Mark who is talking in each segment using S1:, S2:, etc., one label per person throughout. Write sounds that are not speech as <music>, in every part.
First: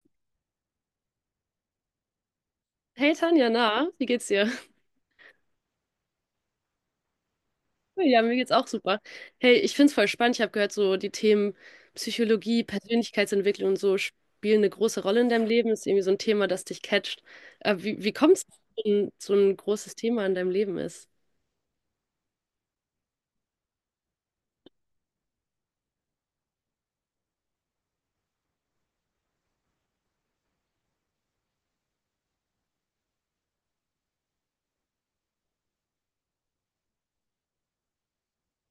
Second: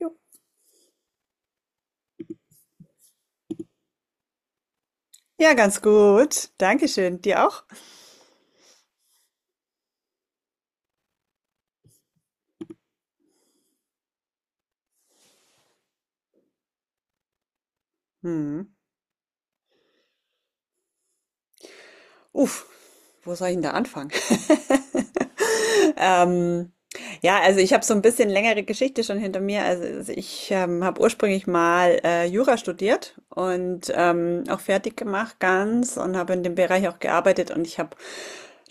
S1: Jo.
S2: Hey Tanja, na, wie geht's dir? <laughs>
S1: Ja, ganz gut. Dankeschön. Dir auch?
S2: Ja, mir geht's auch super. Hey, ich find's voll spannend. Ich habe gehört, so die Themen Psychologie, Persönlichkeitsentwicklung und so spielen eine große Rolle in deinem Leben. Ist irgendwie so ein Thema, das dich catcht. Wie kommt's, dass
S1: Mhm.
S2: so so ein großes Thema in deinem Leben ist?
S1: Uff, wo soll ich denn da anfangen? <laughs> Ähm, ja, also ich habe so ein bisschen längere Geschichte schon hinter mir. Also ich, habe ursprünglich mal, Jura studiert und, auch fertig gemacht ganz und habe in dem Bereich auch gearbeitet und ich habe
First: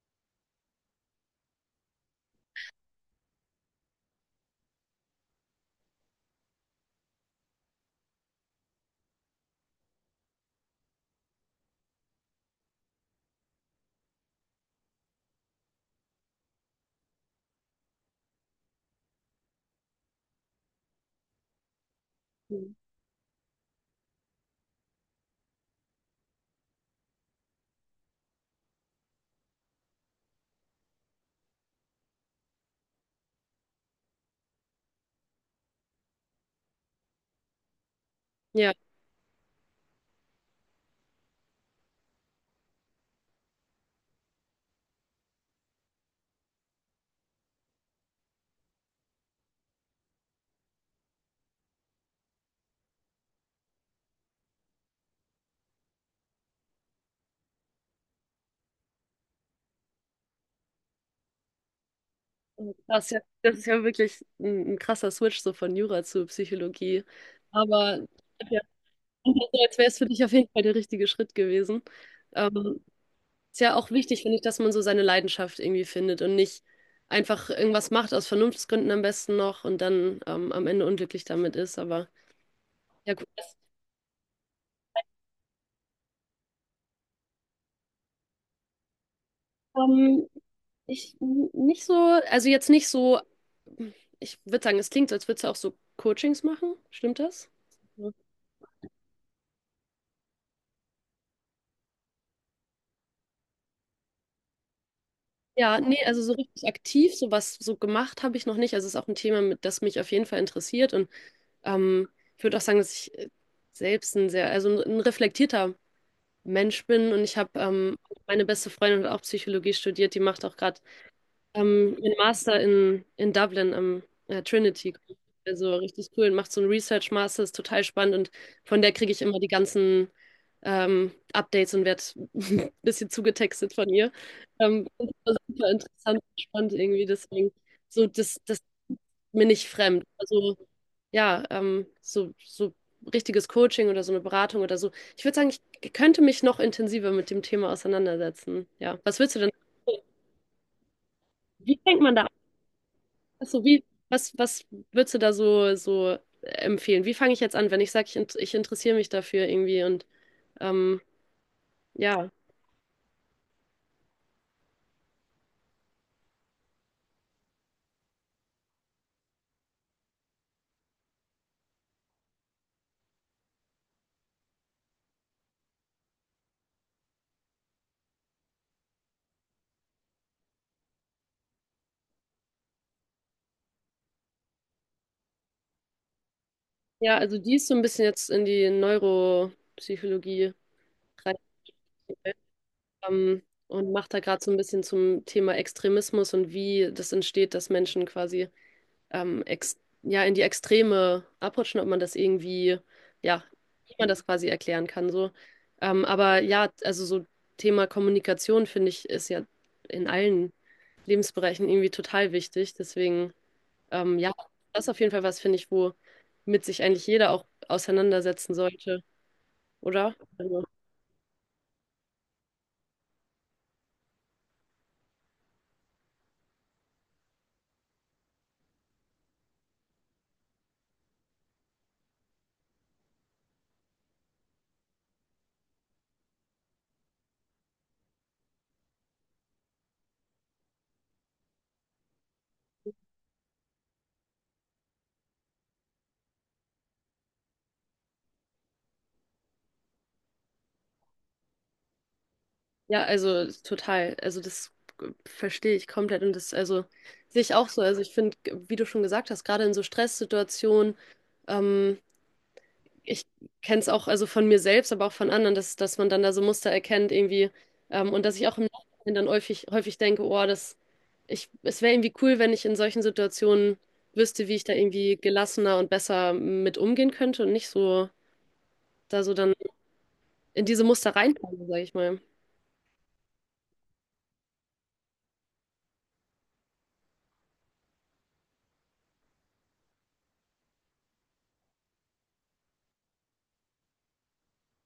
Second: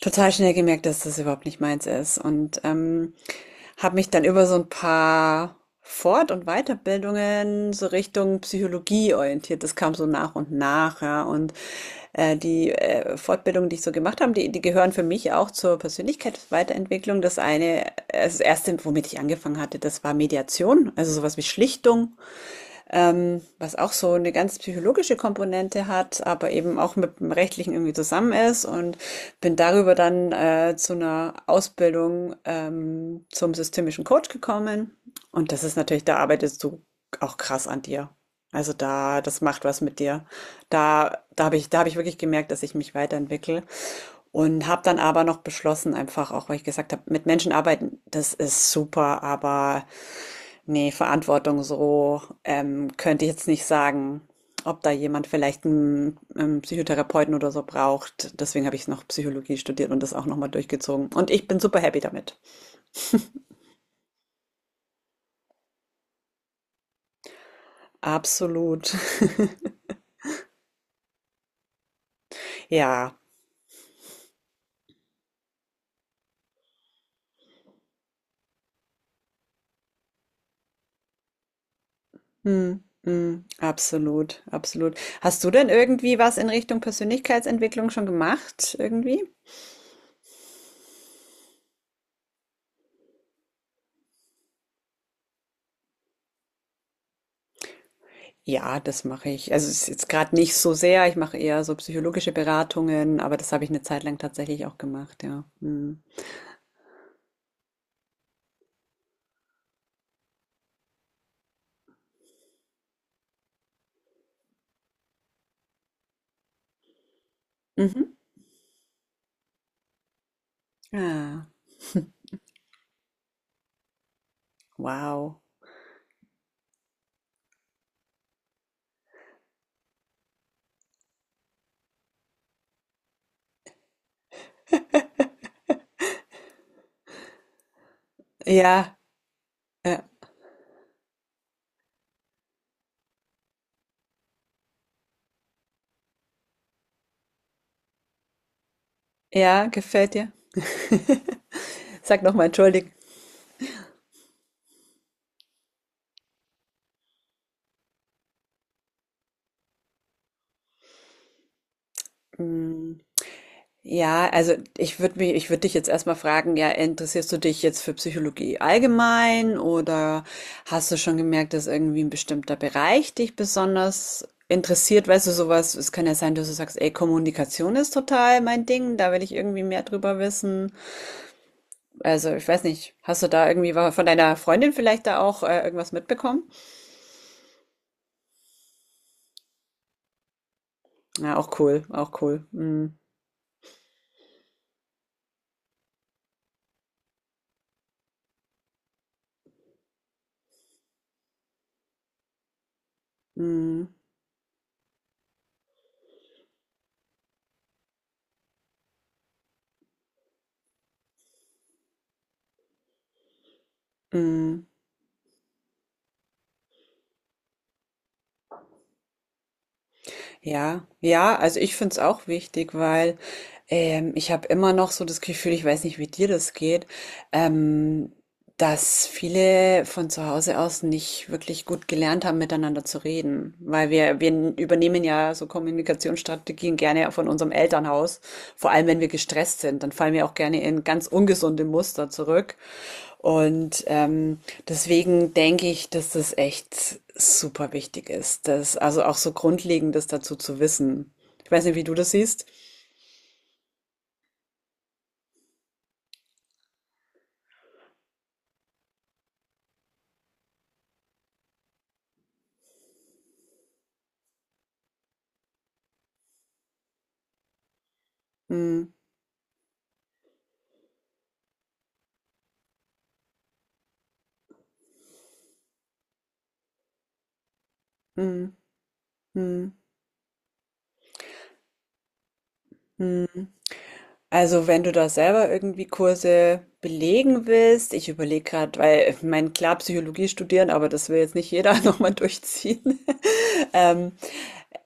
S1: total schnell gemerkt, dass das überhaupt nicht meins ist und, habe mich dann über so ein paar Fort und Weiterbildungen so Richtung Psychologie orientiert. Das kam so nach und nach, ja, und, die Fortbildungen, die ich so gemacht habe, die gehören für mich auch zur Persönlichkeitsweiterentwicklung. Das 1., womit ich angefangen hatte, das war Mediation, also sowas wie Schlichtung,
S2: Mhm.
S1: was auch so eine ganz psychologische Komponente hat, aber eben auch mit dem Rechtlichen irgendwie zusammen ist, und bin darüber dann zu einer Ausbildung zum systemischen Coach gekommen. Und das ist natürlich, da arbeitest du auch krass an dir. Also
S2: Ja,
S1: da, das macht was mit dir. Da habe ich wirklich gemerkt, dass ich mich weiterentwickle, und habe dann aber noch beschlossen, einfach auch, weil ich gesagt habe, mit Menschen arbeiten, das ist super, aber ne, Verantwortung so, könnte ich jetzt nicht sagen, ob da jemand vielleicht einen Psychotherapeuten oder so braucht. Deswegen habe ich noch Psychologie studiert und das auch noch mal durchgezogen. Und ich bin super happy damit.
S2: das ist ja wirklich ein krasser Switch so von Jura zu Psychologie. Aber ja,
S1: Absolut.
S2: <laughs> also
S1: <laughs>
S2: jetzt wäre es für dich auf jeden Fall der richtige Schritt gewesen. Ähm,
S1: Ja.
S2: Ist ja auch wichtig, finde ich, dass man so seine Leidenschaft irgendwie findet und nicht einfach irgendwas macht, aus Vernunftsgründen am besten noch und dann am Ende unglücklich damit ist. Aber
S1: Mhm.
S2: ja, gut.
S1: Mhm. Absolut, absolut. Hast du denn irgendwie was in Richtung Persönlichkeitsentwicklung schon gemacht irgendwie?
S2: Ähm, nicht so, also jetzt nicht so, ich würde sagen, es klingt so, als würdest du auch so Coachings machen. Stimmt das? Ja.
S1: Ja, das mache ich. Also, es ist jetzt gerade nicht so sehr. Ich mache eher so psychologische Beratungen, aber das habe ich eine Zeit lang tatsächlich auch gemacht, ja.
S2: Ja,
S1: Mhm.
S2: nee, also so richtig aktiv, sowas so gemacht habe ich noch nicht. Also es ist auch ein Thema, das mich auf jeden Fall interessiert. Und ähm, ich würde auch sagen, dass ich selbst ein sehr, also ein reflektierter Mensch bin. Und ich habe
S1: Mhm.
S2: meine beste Freundin hat auch Psychologie studiert, die macht auch gerade
S1: Ah,
S2: ihren Master in Dublin am Trinity.
S1: wow.
S2: Also richtig cool und macht so einen Research Master, ist total spannend und von der kriege ich immer die ganzen Updates und werde <laughs> ein bisschen zugetextet von ihr. Das war super interessant und spannend irgendwie, deswegen so, das
S1: Ja,
S2: ist mir nicht fremd.
S1: ja,
S2: Also ja, so, so richtiges Coaching oder so eine Beratung oder so. Ich würde sagen, ich könnte mich noch intensiver mit dem Thema auseinandersetzen. Ja, was würdest du denn?
S1: ja, gefällt dir?
S2: Wie fängt
S1: <laughs>
S2: man da
S1: Sag
S2: an?
S1: nochmal, entschuldigen.
S2: Also wie, was würdest du da so, so empfehlen? Wie fange ich jetzt an, wenn ich sage, ich interessiere mich dafür irgendwie und ähm, ja.
S1: Mm, Ja, also ich würde dich jetzt erstmal fragen, ja, interessierst du dich jetzt für Psychologie allgemein, oder hast du schon gemerkt, dass irgendwie ein bestimmter Bereich dich besonders interessiert? Weißt du, sowas, es kann ja sein, dass du sagst, ey, Kommunikation ist total mein Ding, da will ich irgendwie mehr drüber wissen. Also, ich weiß nicht, hast du da irgendwie von deiner Freundin vielleicht da auch irgendwas mitbekommen?
S2: Ja, also die ist so ein bisschen jetzt in die Neuropsychologie
S1: Ja,
S2: rein,
S1: auch cool, auch cool. Mhm.
S2: ähm, und macht da gerade so ein bisschen zum Thema Extremismus und wie das entsteht, dass Menschen quasi ex ja, in die Extreme abrutschen, ob man das irgendwie, ja,
S1: Mhm.
S2: wie man das quasi erklären kann, so. Aber ja, also so Thema Kommunikation, finde ich, ist ja in allen Lebensbereichen irgendwie total wichtig. Deswegen, ja,
S1: Mhm.
S2: das ist auf jeden Fall was, finde ich, wo mit sich eigentlich jeder auch auseinandersetzen sollte, oder? Also
S1: Ja, ja, also ich finde es auch wichtig, weil ich habe immer noch so das Gefühl, ich weiß nicht, wie dir das geht, ähm, dass viele von zu Hause aus nicht wirklich gut gelernt haben, miteinander zu reden. Weil wir übernehmen ja so Kommunikationsstrategien gerne von unserem Elternhaus, vor allem wenn wir gestresst sind, dann fallen wir auch gerne in ganz ungesunde Muster zurück. Und deswegen denke ich, dass das echt super wichtig ist, das also auch so Grundlegendes dazu zu wissen. Ich weiß nicht, wie du das siehst.
S2: ja, also total. Also das verstehe ich komplett und das, also sehe ich auch so. Also ich finde, wie du schon gesagt hast, gerade in so Stresssituationen, ähm, ich kenne es auch, also von mir selbst, aber auch von anderen, dass man dann da so Muster erkennt irgendwie, und dass ich auch im
S1: Hm,
S2: Nachhinein dann häufig denke, oh, das, ich, es wäre irgendwie cool, wenn ich in solchen Situationen wüsste, wie ich da irgendwie gelassener und besser mit umgehen könnte und nicht so
S1: hm,
S2: da so dann
S1: hm,
S2: in diese Muster reinfalle, sage ich mal.
S1: hm. Also wenn du da selber irgendwie Kurse belegen willst, ich überlege gerade, weil ich meine, klar Psychologie studieren, aber das will jetzt nicht jeder <laughs> nochmal durchziehen. Ähm,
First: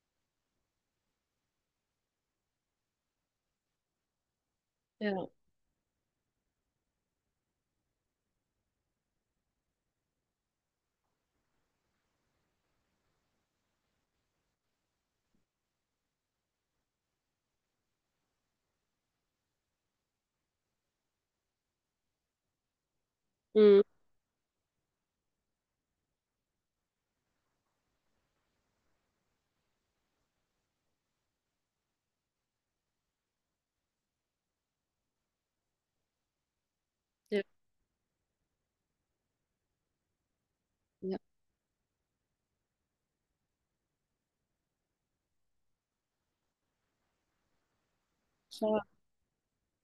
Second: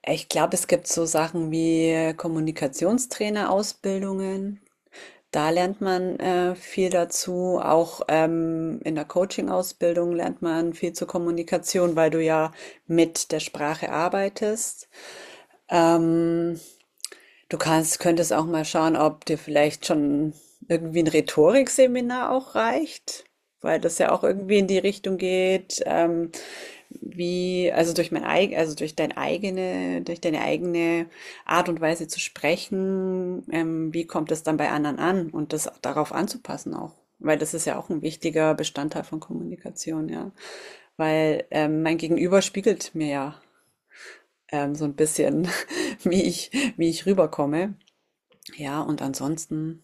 S1: ich glaube, es gibt so Sachen wie Kommunikationstrainer-Ausbildungen.
S2: Ja.
S1: Da lernt man viel dazu. Auch in der Coaching-Ausbildung lernt man viel zur Kommunikation, weil du ja mit der Sprache arbeitest. Ähm, Du kannst könntest auch mal schauen, ob dir vielleicht schon irgendwie ein Rhetorikseminar auch reicht, weil
S2: Mhm.
S1: das ja auch irgendwie in die Richtung geht, wie also, durch mein eigen also, durch dein eigene durch deine eigene Art und Weise zu sprechen, wie kommt es dann bei anderen an und das darauf anzupassen auch, weil
S2: Ja.
S1: das ist ja auch ein wichtiger Bestandteil von Kommunikation, ja.
S2: Ja.
S1: Weil, mein Gegenüber spiegelt mir ja, so ein bisschen, <laughs> wie ich wie ich rüberkomme. Ja, und ansonsten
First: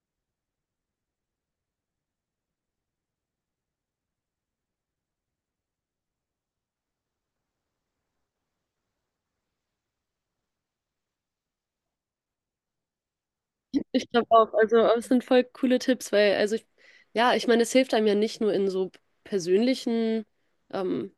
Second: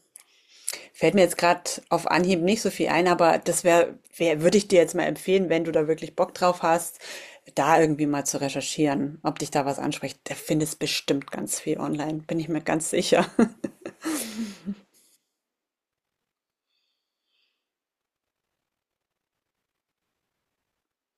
S1: fällt mir jetzt gerade auf Anhieb nicht so viel ein, aber das würde ich dir jetzt mal empfehlen, wenn du da wirklich Bock drauf hast, da irgendwie mal zu recherchieren, ob dich da was anspricht. Da findest bestimmt ganz viel online, bin ich mir ganz sicher. <laughs>
S2: Ich glaube auch. Also, aber es sind voll coole Tipps, weil, also, ich, ja, ich meine, es hilft einem ja nicht nur in so persönlichen, ähm,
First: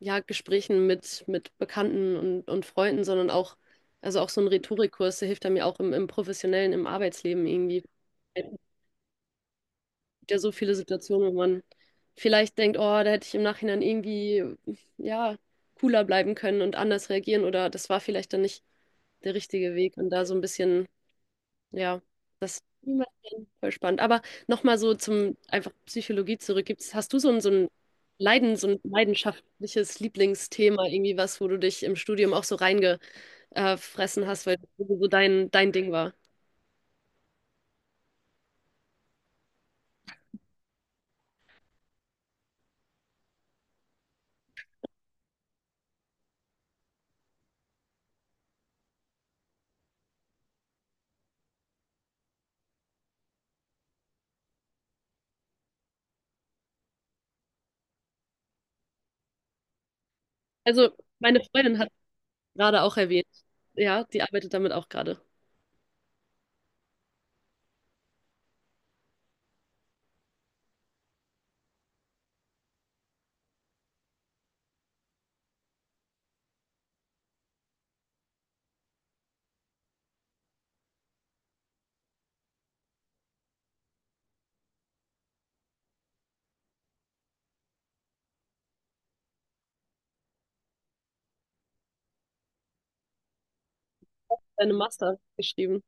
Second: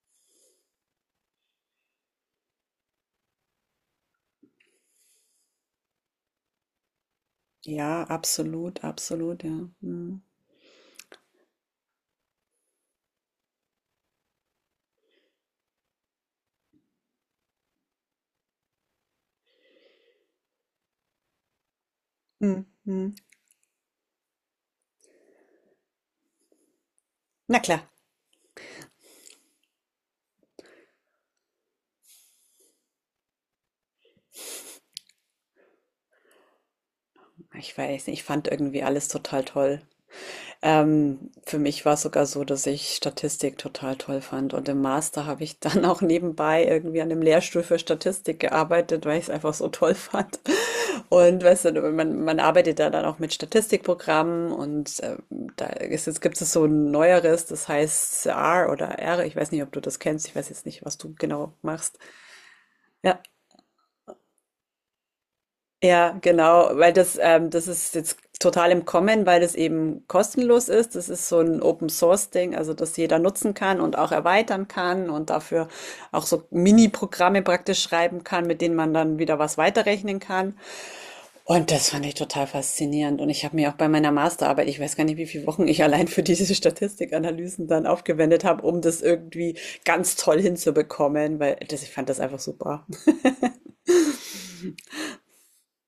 S2: ja, Gesprächen mit Bekannten und Freunden, sondern auch, also auch so ein Rhetorikkurs, der hilft einem ja auch im professionellen, im Arbeitsleben irgendwie.
S1: Ja,
S2: Es
S1: absolut, absolut, ja. Hm,
S2: gibt ja so viele Situationen, wo man vielleicht denkt, oh, da hätte ich im Nachhinein irgendwie, ja, cooler bleiben können und anders reagieren oder das war vielleicht dann nicht der richtige Weg und da so ein bisschen. Ja, das
S1: hm,
S2: niemals
S1: hm.
S2: voll spannend. Aber nochmal so zum einfach Psychologie zurück. Gibt's, hast du so ein, so
S1: Na
S2: ein
S1: klar,
S2: Leiden, so ein leidenschaftliches Lieblingsthema, irgendwie was, wo du dich im Studium auch so reingefressen hast, weil das so dein, dein Ding war?
S1: ich weiß nicht, ich fand irgendwie alles total toll. Für mich war's sogar so, dass ich Statistik total toll fand. Und im Master habe ich <laughs> dann auch nebenbei irgendwie an einem Lehrstuhl für Statistik gearbeitet, weil ich es einfach so toll fand. Und weißt du, man arbeitet da dann auch mit Statistikprogrammen, und da ist jetzt gibt es so ein neueres, das heißt R oder R. Ich weiß nicht, ob du das kennst. Ich weiß jetzt nicht,
S2: Also,
S1: was du
S2: meine
S1: genau
S2: Freundin hat
S1: machst.
S2: gerade auch
S1: Ja.
S2: erwähnt, ja, die arbeitet damit auch gerade.
S1: Ja, genau, weil das ist jetzt total im Kommen, weil das eben kostenlos ist. Das ist so ein Open Source Ding, also das jeder nutzen kann und auch erweitern kann und dafür auch so Mini-Programme praktisch schreiben kann, mit denen man dann wieder was weiterrechnen kann. Und das fand ich total faszinierend. Und ich habe mir auch bei meiner Masterarbeit, ich weiß gar nicht, wie viele Wochen ich allein für diese Statistikanalysen dann aufgewendet habe, um das irgendwie ganz toll hinzubekommen, weil das, ich fand das einfach super.
S2: Deine Master geschrieben.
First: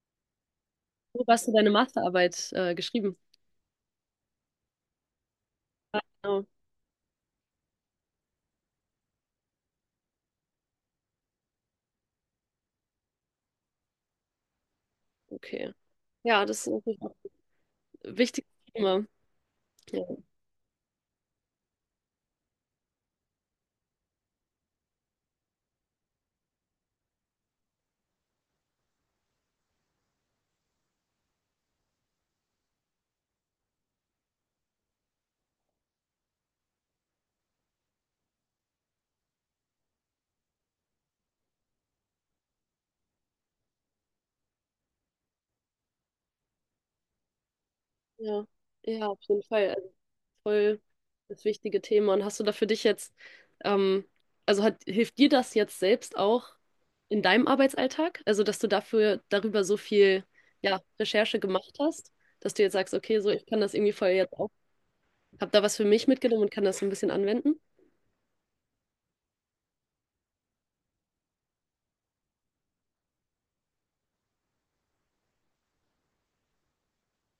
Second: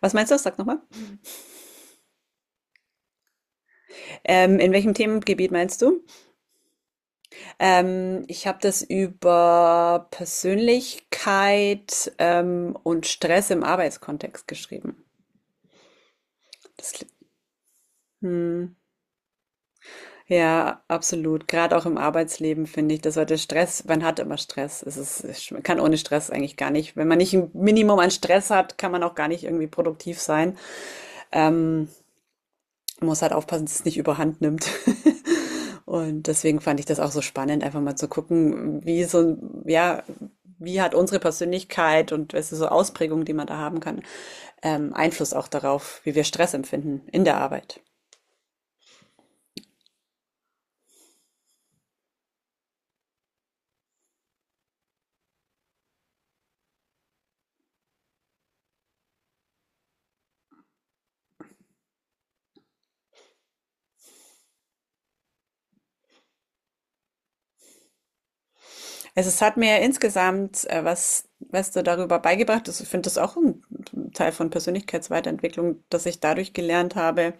S1: Was meinst du? Sag nochmal.
S2: Wo hast du deine Masterarbeit geschrieben?
S1: In welchem Themengebiet meinst
S2: Ah,
S1: du?
S2: genau,
S1: Ich habe das über Persönlichkeit, und Stress im Arbeitskontext geschrieben.
S2: okay. Ja, das ist
S1: Das,
S2: natürlich
S1: kli-
S2: auch ein wichtiges
S1: hm,
S2: Thema. Ja.
S1: ja, absolut. Gerade auch im Arbeitsleben finde ich, dass heute Stress, man hat immer Stress. Es ist, es sch- man kann ohne Stress eigentlich gar nicht. Wenn man nicht ein Minimum an Stress hat, kann man auch gar nicht irgendwie produktiv sein. Hm. Man muss halt aufpassen, dass es nicht überhand nimmt. <laughs> Und deswegen fand ich das auch so spannend, einfach mal zu gucken, wie so, ja, wie hat unsere Persönlichkeit und weißt du, so Ausprägungen, die man da haben kann, Einfluss auch darauf, wie wir Stress empfinden in der Arbeit.
S2: Ja, ja, auf jeden Fall. Also voll das wichtige Thema. Und hast du da für dich jetzt, ähm, also hat, hilft dir das jetzt selbst auch in deinem Arbeitsalltag? Also, dass du dafür darüber so viel, ja, Recherche gemacht hast, dass du jetzt sagst, okay, so ich kann das irgendwie voll jetzt auch, hab da was für mich mitgenommen und kann das so ein bisschen anwenden?
S1: Also es hat mir insgesamt was du darüber beigebracht hast. Ich finde das auch ein Teil von Persönlichkeitsweiterentwicklung, dass ich dadurch gelernt habe,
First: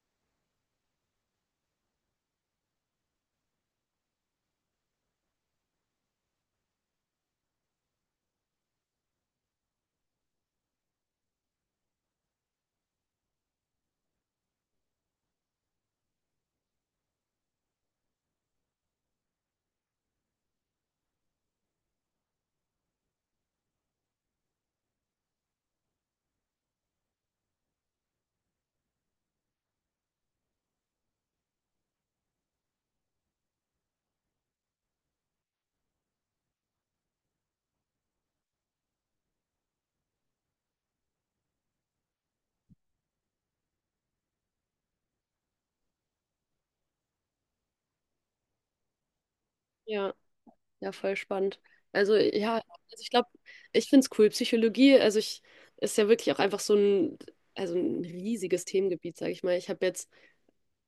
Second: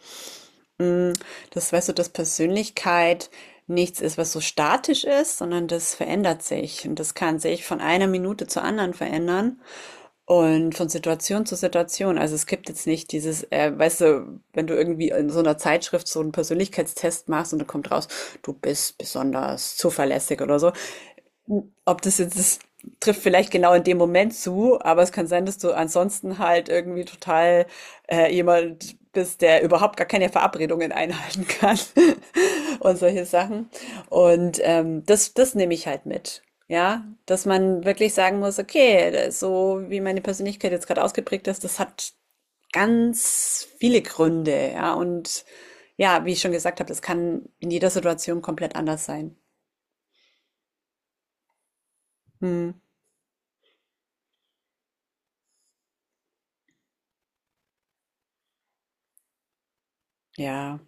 S1: hm, das weißt du, dass Persönlichkeit nichts ist, was so statisch ist, sondern das verändert sich. Und das kann sich von einer Minute zur anderen verändern und von Situation zu Situation. Also es gibt jetzt nicht dieses, weißt du, wenn du irgendwie in so einer Zeitschrift so einen Persönlichkeitstest machst und dann kommt raus, du bist besonders zuverlässig oder so. Ob das jetzt, das trifft vielleicht genau in dem Moment zu, aber es kann sein, dass du ansonsten halt irgendwie total jemand bist, der überhaupt gar keine Verabredungen einhalten kann, <laughs> und solche Sachen. Und das nehme ich halt mit. Ja, dass man wirklich sagen muss, okay, so wie meine Persönlichkeit jetzt gerade ausgeprägt ist, das hat ganz viele Gründe. Ja, und ja, wie ich schon gesagt habe, das kann in jeder Situation komplett anders sein.
S2: Ja, ja, voll spannend. Also ja,
S1: Hm,
S2: also ich glaube, ich finde es cool. Psychologie, also ich ist ja wirklich auch einfach so ein, also ein riesiges Themengebiet, sage ich mal. Ich habe jetzt
S1: ja.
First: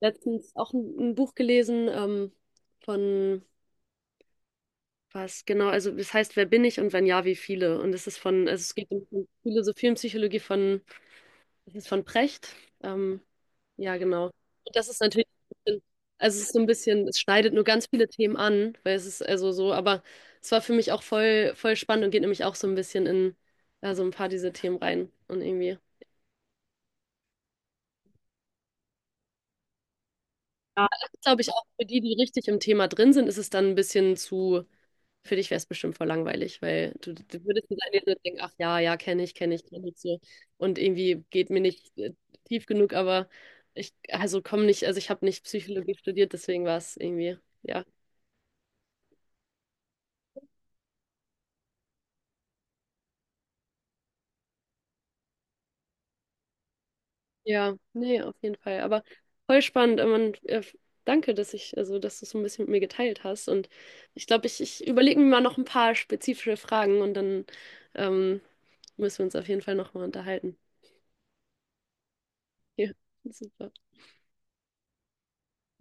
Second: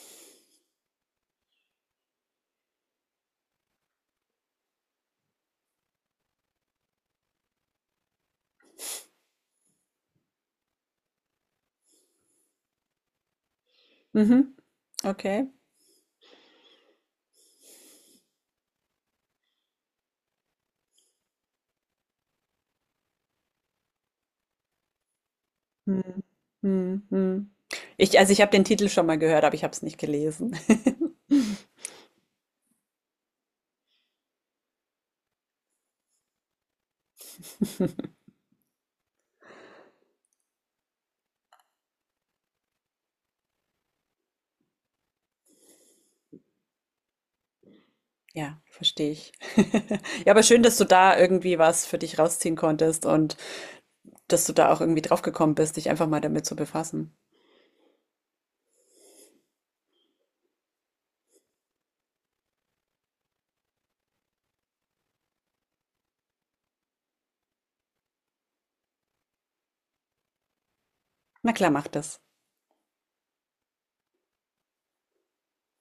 S2: letztens auch ein Buch gelesen, von was genau, also es heißt Wer bin ich und wenn ja, wie viele? Und es ist von, also es geht um um Philosophie und Psychologie von, es ist von Precht. Ähm, ja, genau.
S1: Mhm.
S2: Und das ist natürlich
S1: Okay.
S2: ein bisschen- also es ist so ein bisschen, es schneidet nur ganz viele Themen an, weil es ist also so, aber es war für mich auch voll, voll spannend und geht nämlich auch so ein bisschen in ja, so ein paar dieser Themen rein und irgendwie.
S1: Hm. Hm, hm. Also ich habe den Titel schon mal gehört, aber ich habe es nicht gelesen. <laughs>
S2: Ja, glaube ich, auch für die, die richtig im Thema drin sind, ist es dann ein bisschen zu. Für dich wäre es bestimmt voll langweilig, weil du würdest nicht einlesen und denken, ach ja, ja, kenne ich, kenne ich, kenne ich so. Und irgendwie geht mir nicht tief genug, aber ich, also komme nicht, also ich habe nicht Psychologie studiert, deswegen war es irgendwie, ja.
S1: Ja, verstehe ich. <laughs> Ja, aber schön, dass du da irgendwie was für dich rausziehen konntest und dass du da auch irgendwie drauf gekommen bist, dich einfach mal damit zu befassen.
S2: Ja, nee, auf jeden Fall. Aber voll spannend. Danke, dass ich, also dass du es so ein bisschen mit mir geteilt hast. Und ich glaube, ich überlege mir mal noch ein paar spezifische Fragen und dann ähm, müssen wir uns auf jeden Fall nochmal unterhalten.
S1: Na klar, mach das.
S2: Ja, super.